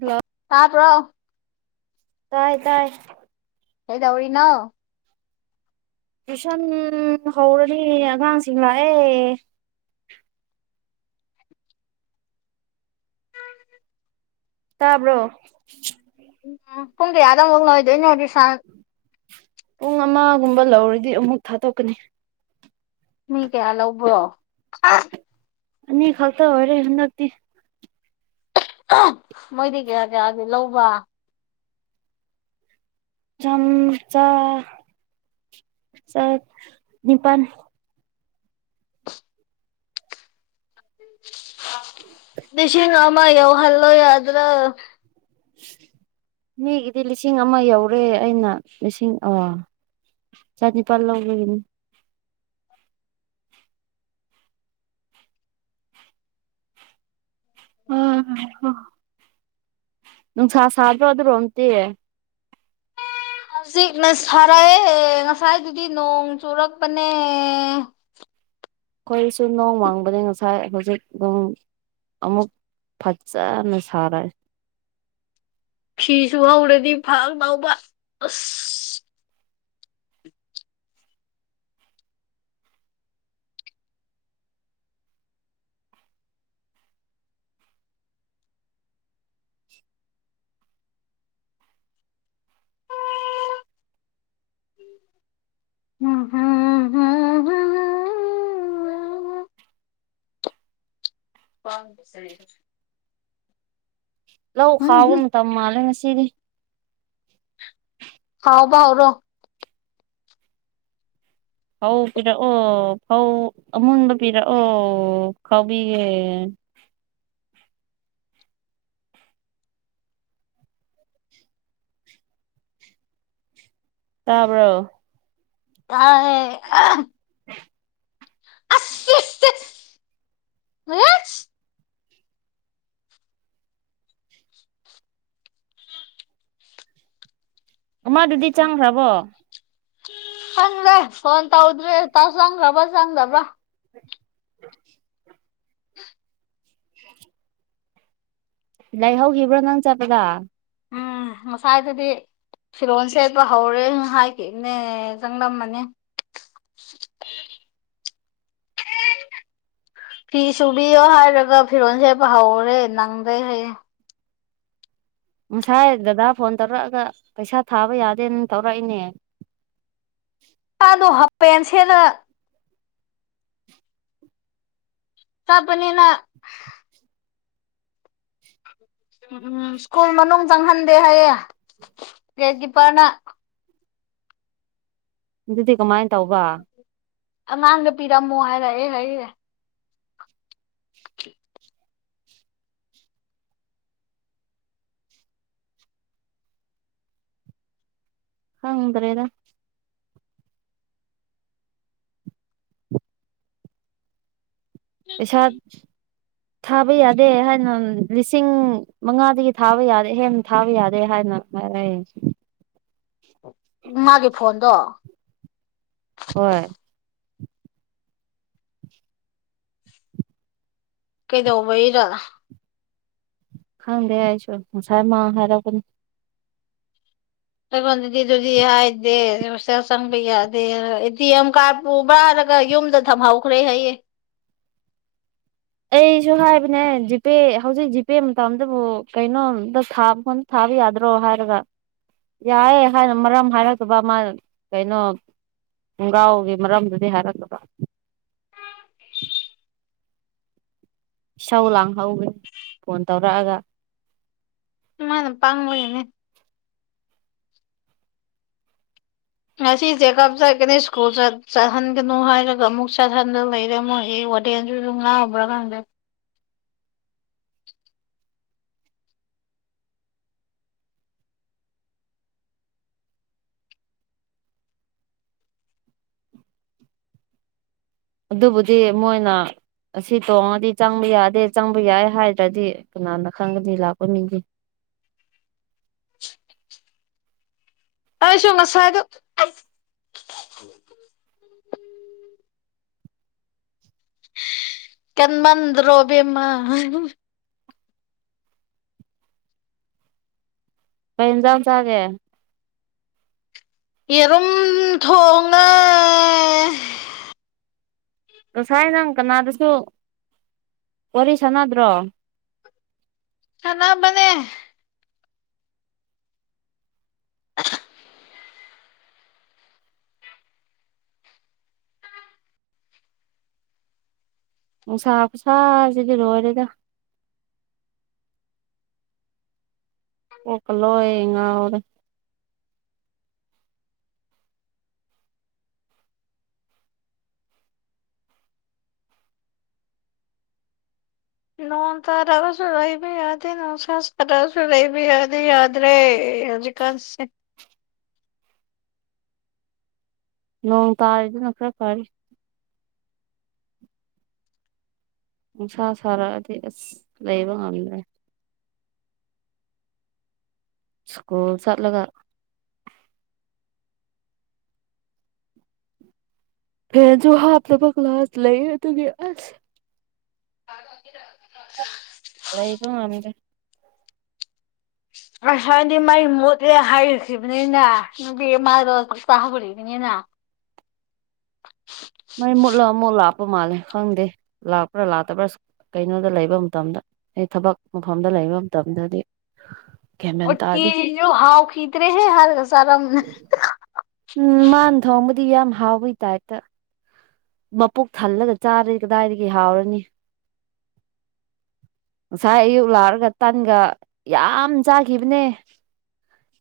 hello ꯇꯕ꯭ꯔꯣ ꯇꯥꯏ- ꯇꯥꯏ ꯀꯩꯗꯧꯔꯤꯅꯣ ꯇꯨꯏꯁꯟ ꯍꯧꯔꯅꯤ ꯑꯉꯥꯡꯁꯤꯡ ꯂꯥꯛꯑꯦ [unintelligible] ꯇꯥꯕ꯭ꯔꯣ ꯎꯝ ꯄꯨꯡ ꯀꯌꯥꯗ ꯑꯃꯨꯛ ꯂꯣꯏꯗꯣꯏꯅꯣ ꯔꯤꯁꯥꯁ ꯄꯨꯡ ꯑꯃꯒꯨꯝꯕ ꯂꯧꯔꯗꯤ ꯑꯃꯨꯛ ꯊꯥꯗꯣꯛꯀꯅꯤ ꯃꯤ ꯀꯌꯥ ꯂꯧꯕ꯭ꯔꯣ ꯑꯅꯤ ꯈꯛꯇ ꯑꯣꯏꯔꯦ ꯍꯟꯗꯛꯇꯤ ꯃꯣꯏꯗꯤ ꯀꯌꯥ-ꯀꯌꯥꯗꯤ ꯂꯧꯕ ꯆꯝꯆꯥ ꯆ ꯅꯤꯄꯥꯟ ꯂꯤꯁꯤꯡ ꯑꯃ ꯌꯧꯍꯜꯂꯣ ꯌꯥꯗ꯭ꯔꯣ ꯃꯤꯒꯤꯗꯤ ꯂꯤꯁꯤꯡ ꯑꯃ ꯌꯧꯔꯦ ꯑꯩꯅ ꯂꯤꯁꯤꯡ ꯑ ꯆꯥꯅꯤꯄꯥꯜ ꯂꯧꯕꯒꯤꯅꯤ ꯑ ꯍ ꯅꯨꯡꯁꯥ ꯁꯥꯗ꯭ꯔꯣ ꯑꯗꯨꯔꯣꯝꯇꯤ ꯍꯧꯖꯤꯛꯅ ꯁꯥꯔꯛꯑꯦ ꯉꯁꯥꯏꯗꯨꯗꯤ ꯅꯣꯡ ꯆꯨꯔꯛꯄꯅꯦ ꯑꯈꯣꯏꯁꯨ ꯅꯣꯡ ꯃꯪꯕꯅꯦ ꯉꯁꯥꯏ ꯍꯧꯖꯤꯛ ꯑꯗꯨꯝ ꯑꯃꯨꯛ ꯐꯖꯅ ꯁꯔꯛꯑ ꯐꯤ ꯁꯨꯍꯧꯔꯗꯤ ꯐꯒꯗꯧꯕ ꯑꯁ [inaudible] ꯍꯝ ꯍꯝ ꯍꯝ ꯋꯥ [inaudible] ꯂꯧ ꯈꯥꯎꯕ ꯃꯇꯝ ꯃꯥꯜꯂꯦ ꯉꯁꯤꯗꯤ ꯈꯥꯎꯕ ꯍꯧꯔꯣ ꯐꯧ ꯄꯤꯔꯛꯑꯣ ꯐꯧ ꯑꯃꯨꯟꯕ ꯄꯤꯔꯛꯑꯣ ꯈꯥꯎꯕꯤꯒꯦ ꯇꯥꯕ꯭ꯔꯣ ꯇꯥꯏꯌꯦ ꯑꯁ ꯋꯦ ꯌꯦꯛꯁ ꯑꯃꯗꯨꯗꯤ ꯆꯪꯈ꯭ꯔꯕꯣ ꯈꯪꯗꯦ ꯐꯣꯟ ꯇꯧꯗ꯭ꯔꯦ ꯇ ꯆꯪꯈ꯭ꯔꯕ꯭ꯔꯥ ꯆꯪꯗꯕ꯭ꯔꯥ [unintelligible] [unintelligible] ꯂꯩꯍꯧꯈꯤꯕ꯭ꯔꯣ ꯅꯪ ꯆꯠꯄꯗ ꯎꯝ ꯉꯁꯥꯥꯏ ꯗꯨꯗꯤ ꯐꯤꯔꯣꯜ ꯁꯦꯠꯄ ꯍꯧꯔꯦ ꯍꯥꯏꯈꯤꯃꯦ ꯆꯪꯂꯝꯃꯅꯤ [inaudible] ꯐꯤ ꯁꯨꯕꯤꯌꯣ ꯍꯥꯏꯔꯒ ꯐꯤꯔꯣꯜ ꯁꯦꯠꯄ ꯍꯧꯔꯦ ꯅꯪꯗ꯭ꯔꯦ ꯍꯥꯏꯌꯦ ꯉꯁꯥꯏ ꯗꯗꯥ ꯐꯣꯟ ꯇꯧꯔꯛꯑꯒ ꯄꯩꯁꯥ ꯊꯥꯕ ꯌꯥꯗꯦꯅ ꯇꯧꯔꯛꯏꯅꯦ ꯃꯗꯣ ꯍꯥꯞꯄꯦꯟ ꯁꯦꯠꯂ ꯇꯕꯅꯤꯅ ꯎꯝ ꯁ꯭ꯀꯨꯜ ꯃꯅꯨꯡ ꯆꯪꯍꯟꯗꯦ ꯍꯥꯏꯌꯦ ꯒꯦꯠ ꯀꯤꯞꯄꯔꯅ ꯑꯗꯨꯗꯤ ꯀꯃꯥꯏ ꯇꯧꯕ ꯑꯉꯥꯡꯗ ꯄꯤꯔꯝꯃꯣ ꯍꯥꯏꯔꯛꯑꯦ ꯍꯥꯏꯌꯦ ꯍꯪꯗ꯭ꯔꯦꯗ ꯄꯩꯁꯥꯠ [unintelligible] ꯊꯥꯕ ꯌꯥꯗꯦ ꯍꯥꯏꯅ ꯂꯤꯁꯤꯡ ꯃꯉꯥꯗꯒꯤ ꯊꯥꯕ ꯌꯥꯔꯦ ꯑꯍꯦꯟꯕ ꯊꯥꯕ ꯌꯥꯗꯦ ꯍꯥꯏꯅ [unintelligible] ꯃꯥꯒꯤ ꯐꯣꯟꯗꯣ ꯍꯣꯏ ꯀꯩꯗꯧꯕꯩꯔ ꯍꯪꯗꯦ ꯍꯥꯏꯥꯏꯁꯨꯁꯥꯏ ꯃꯥ ꯍꯥꯏꯔ ꯇꯣꯟꯗꯗꯤꯗꯨꯗꯤ ꯍꯥꯏꯗꯦ ꯁꯁꯪꯕꯤꯗꯦꯗꯤꯦꯝ ꯀꯥ ꯎꯕꯥꯔꯒ ꯌꯨꯝꯗ ꯊꯝꯍꯧꯈ꯭ꯔꯦ ꯍꯌꯦꯦ ꯑꯩꯁꯨ ꯍꯥꯏꯕꯅꯦ ꯖꯤꯄꯦ ꯍꯧꯖꯤꯛ ꯖꯤꯄꯦ ꯃꯇꯝꯗꯕꯨ ꯀꯩꯅꯣꯝꯇ ꯊꯥꯕ ꯈꯣ ꯊꯥꯕ ꯌꯥꯗ꯭ꯔꯣ ꯍꯥꯏꯔꯒ ꯌꯥꯏꯦ ꯍꯥꯏꯅ ꯃꯔꯝ ꯍꯥꯏꯔꯛꯇꯕ ꯃꯥ ꯀꯩꯅꯣ ꯈꯣꯡꯒꯥꯎꯒꯤ ꯃꯔꯝꯗꯨꯗꯤ ꯍꯥꯏꯔꯛꯇꯕ ꯏꯁꯥꯎ ꯂꯥꯡꯍꯧꯒꯦ ꯐꯣꯟ ꯇꯧꯔꯛꯑꯒ ꯃꯥꯅꯦ ꯄꯥꯡꯝꯃꯅꯦ ꯉꯁꯤ ꯆꯦꯀꯞ ꯆꯠꯀꯅꯤ ꯁ꯭ꯀꯨꯜ ꯆꯠꯍꯟꯒꯅꯨ ꯍꯥꯏꯔꯒ ꯑꯃꯨꯛ ꯆꯠꯍꯟꯗ ꯂꯩꯔꯝꯃꯣꯏ ꯅꯤꯡꯣꯑ꯭ꯂ ꯀꯪꯦ ꯑꯗꯨꯕꯨꯗꯤ ꯃꯣꯏꯅ ꯑꯁꯤ ꯇꯣꯡꯉꯗꯤ ꯆꯪꯕ ꯌꯥꯗꯦ ꯆꯪꯕ ꯌꯥꯏ ꯍꯥꯏꯗ꯭ꯔꯗꯤ ꯀꯅꯥꯅ ꯈꯪꯒꯅꯤ ꯂꯥꯛꯄꯣꯏꯅꯤꯒꯤ ꯇꯁꯨ ꯃꯁꯥꯏꯗ ꯀ ꯃꯟ ꯔꯣꯕꯦꯝꯃ ꯀ ꯏꯟꯖꯥ ꯆꯥꯒꯦ ꯌꯦꯔꯨꯝ ꯊꯣꯡꯉꯦ ꯉꯁꯥꯏ ꯅꯪ ꯀꯅꯥꯗꯁꯨ ꯋꯥꯔꯤ ꯁꯥꯟꯅꯗ꯭ꯔꯣ ꯆꯅꯥꯕꯅꯦ ꯅꯨꯡꯁꯥ ꯐꯁꯥꯁꯤꯗꯤ ꯂꯣꯏꯔꯦꯗ ꯄꯀꯂꯣ ꯌꯦꯉꯔ ꯅꯣꯏꯣꯟ ꯇꯔꯁꯨ ꯔꯩꯕꯤ ꯍꯥꯏꯗꯤ ꯅꯣꯟ ꯁꯁ ꯇꯔꯁꯨ ꯔꯩꯕꯤ ꯍꯥꯏꯗꯤ ꯌꯥ꯭ꯔꯦꯖꯤꯛ ꯀꯁꯦ ꯅꯣꯡ ꯇꯥꯔꯤꯗꯨꯅ ꯈꯔ ꯐꯔ ꯅꯨꯡꯁꯥ ꯁꯥꯔꯛꯑꯗꯤ ꯑꯁ ꯂꯩꯕ ꯉꯝꯗ꯭ꯔꯦ ꯁ꯭ꯀꯨꯜ ꯆꯠ ꯂꯒ ꯐꯦꯁꯨ ꯍꯥꯂꯣ ꯄꯒ ꯂ ꯍꯥ ꯂ ꯇ ꯑꯁ ꯑ ꯍꯂ ꯏ ꯋꯥꯗꯦ ꯑꯁꯋꯥꯗꯤ ꯃꯥꯏ ꯃꯣꯠꯂꯦ ꯍꯥꯏꯔꯈꯤꯕꯅꯤꯅ ꯃꯥ ꯁꯥꯍꯕꯅ ꯃꯥꯏ ꯃꯨꯠꯂꯒ ꯑꯃꯨꯛ ꯂꯥꯥꯛꯄ ꯃꯥꯜꯂꯦ ꯈꯪꯗꯦ ꯂꯥꯛꯄ꯭ꯔꯥ ꯂꯥꯛꯇꯕ꯭ꯔꯥ ꯀꯩꯅꯣꯗ ꯂꯩꯕ ꯃꯇꯝꯗ ꯑꯩ ꯊꯕꯛ ꯃꯐꯝꯗ ꯂꯩꯕ ꯃꯇꯝꯗꯗꯤ ꯒ꯭ꯌꯥꯟ ꯑꯣ ꯃꯦꯟ ꯇꯤ ꯇꯥꯗꯦ ꯍꯥꯎ ꯈꯤꯗꯔꯦ ꯍꯦ ꯍꯔ ꯁꯔꯝ ꯎꯝ ꯃꯥꯥꯟ ꯊꯝꯕꯗꯤ ꯌꯥꯝ ꯍꯥꯥꯎꯕꯣꯏꯇꯥꯏꯠ ꯃꯄꯣꯛ ꯊꯜꯂꯒ ꯆꯥꯔ ꯀꯗꯥꯏꯗꯒꯤ ꯍꯥꯎꯔꯅꯤ ꯉꯁꯥꯏ ꯑꯌꯨꯛ ꯂꯥꯛꯔꯒ ꯇꯥꯟꯒ ꯌꯥꯝ ꯆꯥꯈꯤꯕꯅꯦ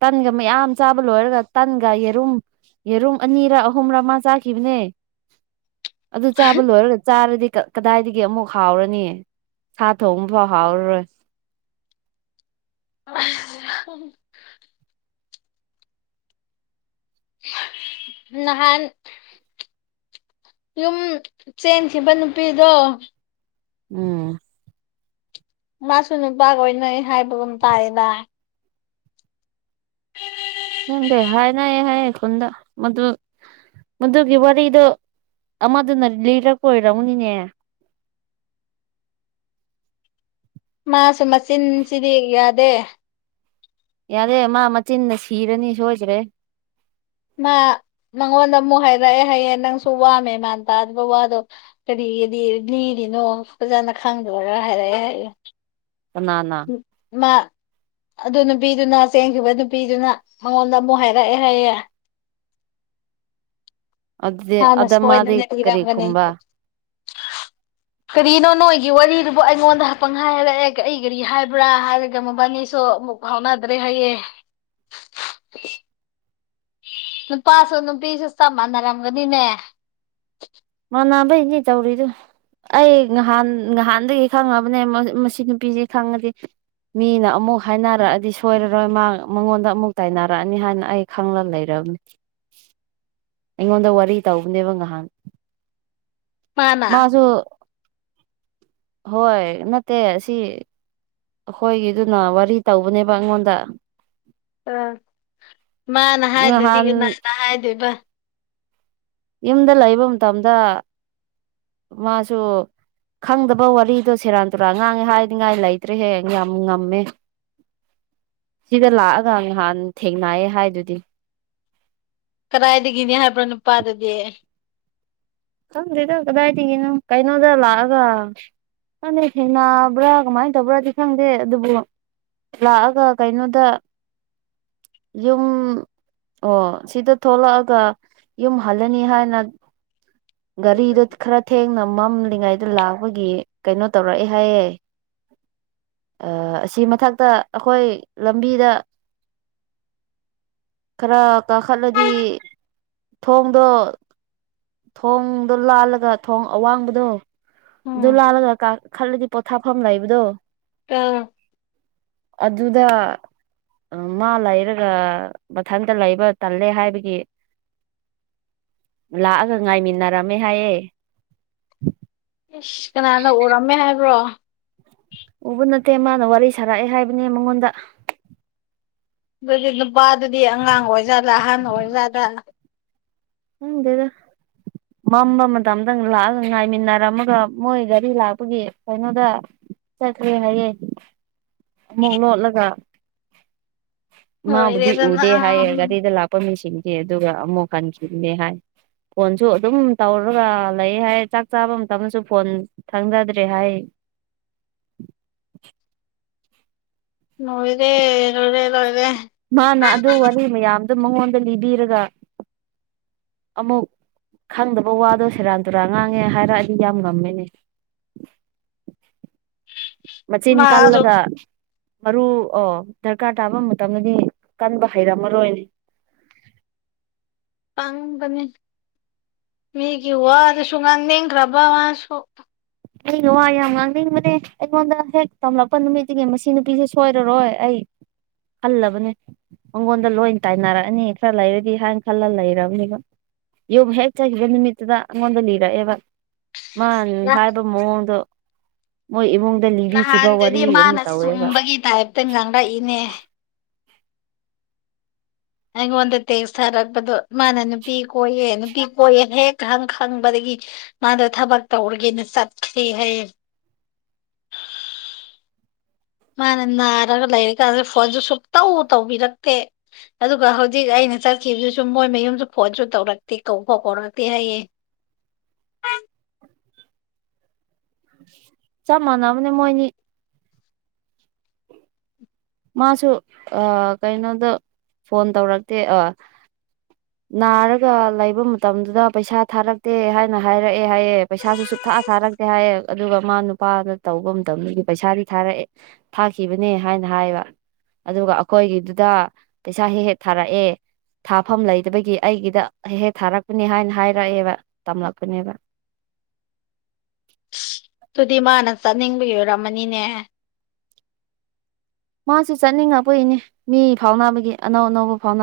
ꯇꯟꯒ ꯃꯌꯥꯝ ꯆꯥꯕ ꯂꯣꯏꯔꯒ ꯇꯟꯒ ꯌꯦꯔꯨꯝ ꯌꯦꯔꯨꯝ ꯑꯅꯤꯔ ꯑꯍꯨꯝꯔ ꯃꯥ ꯆꯥꯈꯤꯕꯅꯦ ꯑꯗꯨ ꯆꯥꯕ ꯂꯣꯏꯔꯒ ꯆꯥꯔꯗꯤ ꯀꯗꯥꯏꯗꯒꯤ ꯑꯃꯨꯛ ꯍꯥꯎꯔꯅꯤ ꯁꯥ ꯊꯣꯡꯕꯐꯥꯎ ꯍꯥꯎꯔꯔꯣꯏ ꯑ ꯅꯍꯥꯟ ꯌꯨꯝ ꯆꯦꯟꯈꯤꯕ ꯅꯨꯄꯤꯗꯣ ꯎꯝ ꯃꯥꯁꯨ ꯅꯨꯄꯥꯒ ꯑꯣꯏꯅ ꯍꯥꯏꯕꯒꯨꯝ ꯇꯥꯏꯌꯦꯗ ꯅꯪꯗꯦ ꯍꯥꯏꯅ ꯍꯥꯏꯦ ꯈꯨꯟꯗ ꯃꯗꯨ ꯃꯗꯨꯒꯤ ꯋꯥꯔꯤꯗꯣ ꯑꯃꯗꯨꯅ ꯂꯤꯔ ꯀꯣꯏꯔꯝꯃꯅꯤꯅꯦ ꯃꯥꯁꯨ ꯃꯆꯤꯟꯁꯤꯗꯤ ꯌꯥꯗꯦ ꯌꯥꯔꯦ ꯃꯥ ꯃꯆꯤꯟꯅ ꯁꯤꯔꯅꯤ ꯁꯣꯏꯈ꯭ꯔꯦ ꯃꯥ ꯃꯉꯣꯟꯗ ꯑꯃꯨꯛ ꯍꯥꯏꯔꯛꯑꯦ ꯍꯥꯏꯌꯦꯡ ꯅꯪꯁꯨ ꯋꯥꯃꯦ ꯃꯥꯥꯟ ꯇꯥꯗꯕ ꯋꯥꯗꯣ ꯀꯔꯤꯒꯤꯗꯤ ꯂꯤꯔꯤꯅꯣ ꯐꯖꯅ ꯈꯪꯗ꯭ꯔꯒ ꯍꯥꯏꯔꯛꯑꯦ ꯍꯥꯏꯨ ꯅꯥꯅꯥ ꯃꯥ ꯑꯗꯨ ꯅꯨꯄꯤꯗꯨꯅ ꯆꯦꯟꯈꯤꯕ ꯅꯨꯄꯤꯗꯨꯅ ꯃꯉꯣꯟꯗ ꯑꯃꯨꯛ ꯍꯥꯏꯔꯛꯑꯦ ꯍꯥꯏꯌꯦꯦ ꯑꯗꯨꯗꯤ ꯑ ꯑꯗ ꯅꯁꯨ ꯍꯣꯏꯗꯦ ꯃꯥꯗꯤ ꯀꯔꯤ ꯇꯤꯔꯒꯅꯤ ꯈꯨꯝꯕ ꯀꯔꯤꯅꯣ ꯅꯣꯏꯒꯤ ꯋꯥꯔꯤꯗꯨꯕꯨ ꯑꯩꯉꯣꯟꯗ ꯍꯥꯄꯪ ꯍꯥꯏꯔꯛꯑꯦ ꯑꯩ ꯀꯔꯤ ꯍꯥꯏꯕ꯭ꯔꯥ ꯍꯥꯏꯔꯒ ꯃꯕꯥꯅꯤꯁꯨ ꯐꯥꯎꯅꯥꯗ꯭ꯔꯦ ꯍꯥꯏꯌꯦꯦ ꯅꯨꯄꯥꯁꯨ ꯅꯨꯄꯤꯁꯨ ꯇꯝꯃꯅꯔꯝꯒꯅꯤꯅꯦ ꯃꯥꯅꯥꯕꯩ ꯅ ꯇꯧꯔꯤꯗꯨ ꯑꯩ ꯅꯍꯥꯟ ꯅꯍꯥꯟꯗꯒꯤ ꯈꯪꯉꯕꯅꯦ ꯃꯁꯤ ꯅꯨꯄꯤꯁꯤ ꯈꯪꯉꯗꯤ ꯃꯤꯅ ꯑꯃꯨꯛ ꯍꯥꯏꯅꯔꯛꯑꯗꯤ ꯁꯣꯏꯔꯔꯣꯏ ꯃꯥ ꯃꯉꯣꯟꯗ ꯑꯃꯨꯛ ꯇꯥꯏꯅꯔꯛꯑꯅꯤ ꯍꯥꯏꯅ ꯑꯩ ꯈꯪꯂꯒ ꯂꯩꯔꯕꯅꯤ ꯑꯩꯉꯣꯟꯗ ꯋꯥꯔꯤ ꯇꯧꯕꯅꯦꯕ ꯉꯥꯏꯍꯥꯟ ꯃꯥꯅ ꯃꯥꯁꯨ ꯍꯣꯏ ꯅꯠꯇꯦ ꯑꯁꯤ ꯑꯩꯈꯣꯏꯒꯤꯗꯨꯅ ꯋꯥꯔꯤ ꯇꯧꯕꯅꯦꯕ ꯑꯩꯉꯣꯟꯗ ꯑꯥ ꯃꯥꯅ ꯅꯍꯥꯟ ꯍꯥꯏꯗꯗꯤꯅꯥꯅ ꯍꯥꯏꯗꯣꯏꯕ ꯌꯨꯝꯗ ꯂꯩꯕ ꯃꯇꯝꯗ ꯃꯥꯁꯨ ꯈꯪꯗꯕ ꯋꯥꯔꯤꯗꯣ ꯁꯦꯔꯥꯟ ꯇꯨꯔꯥꯟ ꯑꯉꯥꯡꯉꯦ ꯍꯥꯏꯅꯤꯡꯉꯥꯏ ꯂꯩꯇ꯭ꯔꯦ ꯍꯌꯦꯡ ꯌꯥꯝ ꯉꯝꯃꯦ ꯁꯤꯗ ꯂꯥꯛꯑꯒ ꯅꯍꯥꯟ ꯊꯦꯡꯅꯌꯦꯦ ꯍꯥꯏꯗꯨꯗꯤ ꯀꯗꯥꯏꯗꯒꯤꯅꯤ ꯍꯥꯏꯕ꯭ꯔꯣ ꯅꯨꯄꯥꯗꯗꯤ ꯀꯔꯤꯗ ꯀꯗꯥꯏꯇꯤꯒꯦꯅ ꯀꯩ ꯅꯣꯗꯂ ꯑꯒ ꯈꯪꯅ ꯊꯦꯡꯅꯕ꯭ꯔꯥ ꯀꯃꯥꯏꯅ ꯇꯧꯕ꯭ꯔꯥꯗꯤ ꯈꯪꯗꯦ ꯑꯗꯨꯕꯨ ꯂꯥꯛꯑꯒ ꯀꯩꯅꯣꯗ ꯌꯨꯝ ꯑꯣ ꯁꯤꯗ ꯊꯣꯛꯂꯛꯑꯒ ꯌꯨꯝ ꯍꯜꯂꯅꯤ ꯍꯥꯏꯅ ꯒꯥꯔꯤꯗꯣ ꯈꯔ ꯊꯦꯡꯅ ꯃꯝꯂꯤꯉꯥꯏꯗ ꯂꯥꯛꯄꯒꯤ ꯀꯩꯅꯣ ꯇꯧꯔꯛꯑꯦ ꯍꯥꯏꯌꯦꯦ ꯑꯁꯤ ꯃꯊꯛꯇ ꯑꯩꯈꯣꯏ ꯂꯝꯕꯤꯗ ꯈꯔ ꯀꯥꯈꯠꯂꯗꯤ ꯊꯣꯡꯗꯣ ꯊꯣꯡꯗꯣ ꯂꯥꯜꯂꯒ ꯊꯣꯡ ꯑꯋꯥꯡꯕꯗꯣ ꯑꯗꯨ ꯎꯝ ꯂꯥꯜꯂꯒ ꯈꯜꯂꯗꯤ ꯄꯣꯊꯥꯐꯝ ꯂꯩꯏꯕꯗꯣ ꯑ ꯑꯗꯨꯗ ꯃꯥ ꯂꯩꯔꯒ ꯃꯊꯟꯇ ꯂꯩꯕ ꯇꯜꯂꯦ ꯍꯥꯏꯕꯒꯤ ꯂꯥꯛꯑꯒ ꯉꯥꯏꯃꯤꯟꯅꯔꯝꯃꯦ ꯍꯥꯏꯌꯦꯦ ꯏꯁꯁ ꯀꯅꯥꯅ ꯎꯔꯝꯃꯦ ꯍꯥꯏꯕ꯭ꯔꯣ ꯎꯕ ꯅꯠꯇꯦ ꯃꯥꯅ ꯋꯥꯔꯤ ꯁꯥꯔꯛꯑꯦ ꯍꯥꯏꯕꯅꯦ ꯃꯉꯣꯟꯗ ꯑꯗꯨꯗꯤ ꯅꯨꯄꯥꯗꯨꯗꯤ ꯑꯉꯥꯡ ꯑꯣꯏꯔꯖꯥꯗ ꯑꯍꯟ ꯑꯣꯏꯔꯖꯥꯠꯗ ꯎꯗꯦꯗ ꯃꯝꯕ ꯃꯇꯝꯗꯪ ꯂꯥꯛꯑꯒ ꯉꯥꯏꯃꯤꯟꯅꯔꯝꯃꯒ ꯃꯣꯏ ꯒꯥꯔꯤ ꯂꯥꯛꯄꯒꯤ ꯀꯩꯅꯣꯗ ꯆꯠꯈ꯭ꯔꯦ ꯍꯥꯏꯌꯦꯦ ꯑꯃꯨꯛ ꯂꯣꯠꯂꯒ ꯃꯥꯕꯨꯗꯤ ꯂꯣꯏꯔꯦꯗꯅ ꯎꯗꯦ ꯍꯥꯏꯌꯦ ꯒꯥꯔꯤꯗ ꯂꯥꯛꯄ ꯃꯤꯁꯤꯡꯗꯤ ꯑꯗꯨꯒ ꯑꯃꯨꯛ ꯍꯟꯈꯤꯗꯦ ꯍꯥꯏ ꯐꯣꯟꯁꯨ ꯑꯗꯨꯝ ꯇꯧꯔꯒ ꯂꯩ ꯍꯥꯏ ꯆꯥꯛ ꯆꯥꯕ ꯃꯇꯝꯗꯁꯨ ꯐꯣꯟ ꯊꯪꯖꯗ꯭ꯔꯦ ꯍꯥꯏ ꯅꯣꯏꯗꯦꯣꯏꯦ ꯂꯣꯏꯗꯦ ꯃꯥꯅ ꯑꯗꯨ ꯋꯥꯔꯤ ꯃꯌꯥꯝꯗꯨ ꯃꯉꯣꯟꯗ ꯂꯤꯕꯤꯔꯒ ꯑꯃꯨꯛ ꯈꯪꯗꯕ ꯋꯥꯗꯣ ꯁꯦꯔꯥꯟ ꯇꯨꯔꯥꯟ ꯉꯥꯡꯉꯦ ꯍꯥꯏꯔ ꯑꯩꯗꯤ ꯌꯥꯝ ꯉꯝꯃꯤꯅꯦ ꯃꯆꯤꯟ ꯃꯥꯁꯨ ꯀꯜꯂꯒ ꯃꯔꯨ ꯑꯣ ꯗꯔꯀꯥꯔ ꯇꯥꯕ ꯃꯇꯝꯗꯗꯤ ꯀꯟꯕ ꯍꯩꯔꯝꯃꯔꯣꯏꯅꯦ ꯄꯥꯡꯕꯅꯤ ꯃꯤꯒꯤ ꯋꯥꯗꯨꯁꯨ ꯉꯥꯡꯅꯤꯡꯈ꯭ꯔꯕ ꯃꯥꯁꯨ ꯑꯩꯩꯅ ꯋꯥ ꯌꯥꯝ ꯉꯥꯡꯅꯤꯡꯕꯅꯦ ꯑꯩꯉꯣꯟꯗ ꯍꯦꯛ ꯇꯝꯂꯛꯄ ꯅꯨꯃꯤꯠꯇꯨꯒꯤ ꯃꯁꯤ ꯅꯨꯄꯤꯁꯦꯁꯨ ꯁꯣꯏꯔꯔꯣꯏ ꯑꯩ ꯍꯜꯂꯕꯅꯦ ꯑꯩꯪꯒꯣꯟꯗ ꯂꯣꯏ ꯇꯥꯏꯅꯔꯛꯑꯅꯤ ꯈꯔ ꯂꯩꯔꯗꯤ ꯍꯥꯏꯅ ꯈꯜꯂ ꯂꯩꯔꯕꯅꯤꯕ ꯌꯣꯕ ꯍꯆꯈꯤꯕ ꯅꯨꯃꯤꯠꯇꯗ ꯑꯩꯉꯣꯟꯗ ꯂꯩ ꯏꯔꯛꯑꯦꯕ ꯃꯥ ꯅ ꯃꯨꯡꯗ ꯃꯣꯏ ꯏꯃꯨꯡ ꯅꯍꯥꯟꯗꯨꯗꯤ ꯃꯥꯅ ꯁꯨꯝꯕꯒꯤ ꯇꯥꯏꯞꯇ ꯉꯥꯡꯂꯛꯏꯅꯦ ꯑꯩꯉꯣꯟꯗ ꯇꯦꯡ ꯁꯥꯔꯛꯄꯗꯣ ꯃꯥꯅ ꯅꯨꯄꯤ ꯀꯣꯏꯌꯦ ꯅꯨꯄꯤ ꯀꯣꯏꯌꯦ ꯍꯦꯛꯪ ꯈꯪꯕꯗꯒꯤ ꯃꯥꯗꯣ ꯊꯕꯛ ꯇꯧꯔꯒꯦꯅ ꯆꯠꯈꯦ ꯍꯥꯏ ꯃꯥꯅ ꯅꯥꯔꯒ ꯂꯩꯔꯤꯀꯥꯟꯗ ꯐꯣꯟꯁꯨ ꯁꯨꯛꯇꯧ ꯇꯧꯕꯤꯔꯛꯇꯦ ꯑꯗꯨꯒ ꯍꯧꯖꯤꯛ ꯑꯩꯅ ꯆꯠꯈꯤꯕꯗꯨꯁꯨ ꯃꯣꯏ ꯃꯌꯨꯝꯗ ꯐꯣꯟꯁꯨ ꯇꯧꯔꯛꯇꯦ ꯀꯧꯐꯥꯎ ꯀꯧꯔꯛꯇꯦ ꯍꯥꯏꯌꯦꯦ ꯆꯃꯅ ꯃ ꯃꯣꯏꯅꯤ ꯃꯥꯁꯨ ꯀꯩꯅꯣꯗ ꯐꯣꯟ ꯇꯧꯔꯛꯇꯦ ꯑ [inaudible] ꯅꯥꯔꯒ ꯂꯩꯕ ꯃꯇꯝꯗꯨꯗ ꯄꯩꯁꯥ ꯊꯥꯔꯛꯇꯦ ꯍꯥꯏꯅ ꯍꯥꯏꯔꯛꯑꯦ ꯍꯥꯏꯌꯦꯦ ꯄꯩꯁꯥꯁꯨ ꯁꯨꯞꯊꯥ ꯊꯥꯔꯛꯇꯦ ꯍꯥꯏꯌꯦ ꯑꯗꯨꯒ ꯃꯥ ꯅꯨꯄꯥꯅ ꯇꯧꯕ ꯃꯇꯝꯗꯨꯗꯤ ꯄꯩꯁꯥꯗꯤ ꯊꯥꯔꯛꯑꯦ ꯊꯥꯈꯤꯕꯅꯦ ꯍꯥꯏꯅ ꯍꯥꯏꯌꯦꯕ ꯑꯗꯨꯒ ꯑꯩꯈꯣꯏꯒꯤꯗꯨꯗ ꯄꯩꯁꯥ ꯍꯦꯛ ꯍꯦꯛ ꯊꯥꯔꯛꯑꯦ ꯊꯥꯐꯝ ꯂꯩꯗꯕꯒꯤ ꯑꯩꯒꯤꯗ ꯍꯦꯛ ꯊꯥꯔꯛꯄꯅꯤ ꯍꯥꯏꯅ ꯍꯥꯏꯔꯛꯑꯦꯕ ꯇꯝꯂꯛꯄꯅꯦꯕ ꯑꯗꯨꯗꯤ ꯃꯥꯅ ꯆꯥꯅꯤꯡꯕꯒꯤ ꯑꯣꯏꯔꯝꯃꯅꯤꯅꯦ ꯃꯥꯁꯨ ꯆꯠꯅꯤꯡꯉꯛꯄ ꯏꯅꯤ ꯃꯤ ꯐꯥꯎꯅꯕꯒꯤ ꯑꯅꯧ ꯑꯅꯧꯕ ꯐꯥꯎꯅꯕ